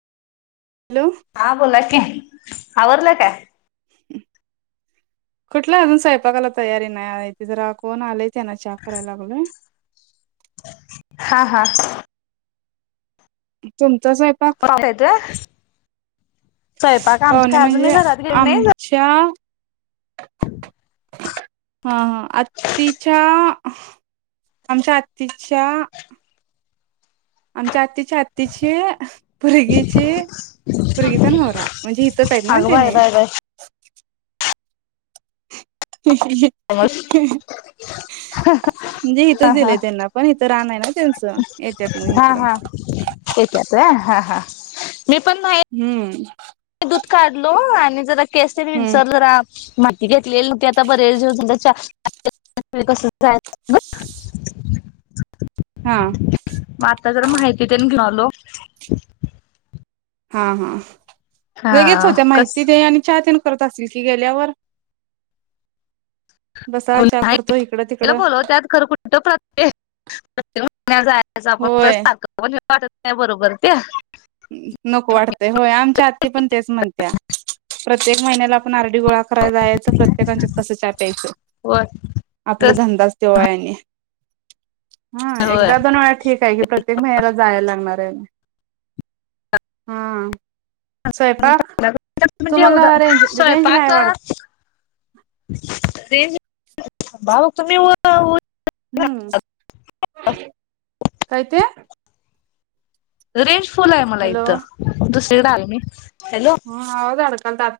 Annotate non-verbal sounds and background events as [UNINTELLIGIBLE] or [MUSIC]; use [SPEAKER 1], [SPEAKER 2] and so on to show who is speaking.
[SPEAKER 1] Hello
[SPEAKER 2] हा बोला की, आवरलं काय?
[SPEAKER 1] [UNINTELLIGIBLE] कुठलं अजून स्वयंपाकाला तयारी नाही आता जरा कोण आलायं तेना चहा करायला लागलोय.
[SPEAKER 2] हा हा
[SPEAKER 1] तुमचा स्वयंपाक
[SPEAKER 2] आता येतोय? स्वयंपाक आमच्या काय अजूनही घरात गेले नाही
[SPEAKER 1] चहा हा हा... आत्तीच्या... आमच्या आत्तीच्या आमच्या आत्तीच्या आत्तीची... पुरगीची.... पुरगीचा नवरा म्हणजे हितच हाय ना
[SPEAKER 2] अगं बाय
[SPEAKER 1] त्येनी?
[SPEAKER 2] बाय बाय
[SPEAKER 1] [UNINTELLIGIBLE] म्हणजे
[SPEAKER 2] हा
[SPEAKER 1] हिथंच
[SPEAKER 2] हा
[SPEAKER 1] दिलंय त्यांना पण... हिथं रान ए ना त्यांचं... येत्यात मग
[SPEAKER 2] हा
[SPEAKER 1] हिकडं.
[SPEAKER 2] हा येत्यात व्हय... हा हा मी पण न्ह्याई
[SPEAKER 1] हुं.
[SPEAKER 2] मी दूध काढलो... आणि जरा केस तेन
[SPEAKER 1] हम्म
[SPEAKER 2] विंचारलो जरा माहिती घेतलीली होती... आता बरेच दिवस झालं [UNINTELLIGIBLE] [UNINTELLIGIBLE]
[SPEAKER 1] हा.
[SPEAKER 2] मग आता जरा माहिती तेन घेऊन आलो.
[SPEAKER 1] हा हा... लगेच
[SPEAKER 2] हा
[SPEAKER 1] होत्या
[SPEAKER 2] कस
[SPEAKER 1] माहिती ते अन चहा तेन करत असतील की गेल्यावर बसा
[SPEAKER 2] कोण
[SPEAKER 1] चहा
[SPEAKER 2] नाही
[SPEAKER 1] करतो... इकडं तिकडं
[SPEAKER 2] बोलवत्यात खरं कुठं प्रत्येक... प्रत्येक महिन्याला जायचं... आपण परत
[SPEAKER 1] होय
[SPEAKER 2] सारखं पण मला वाटत नाई बरोबर ते
[SPEAKER 1] नको वाटतंय होय... आमच्या आत्ती पण तेच म्हणत्या... प्रत्येक महिन्याला आपण आरडी गोळा कराय जायचं... प्रत्येकाच्यात कसं चहा प्यायचं?
[SPEAKER 2] होय
[SPEAKER 1] आपला
[SPEAKER 2] तस
[SPEAKER 1] धंदाच त्यो आहे आणि... हा...
[SPEAKER 2] होय
[SPEAKER 1] एकदा-दोन वेळा ठीक काय गं... प्रत्येक महिन्याला जायला लागणार येना? हा... स्वयंपाक...
[SPEAKER 2] म्हणजे एवढं
[SPEAKER 1] तुम्हांला रेंज... रेंज नाही
[SPEAKER 2] स्वयंपाक
[SPEAKER 1] वाढ
[SPEAKER 2] रेंज... ते भाऊ तुम्ही वर वर
[SPEAKER 1] हूं... काय ते?
[SPEAKER 2] रेंज फुल आहे मला
[SPEAKER 1] हॅलो
[SPEAKER 2] इथं... दुसरीकडे आलो मी... हॅलो
[SPEAKER 1] हं आवाज अडकलतात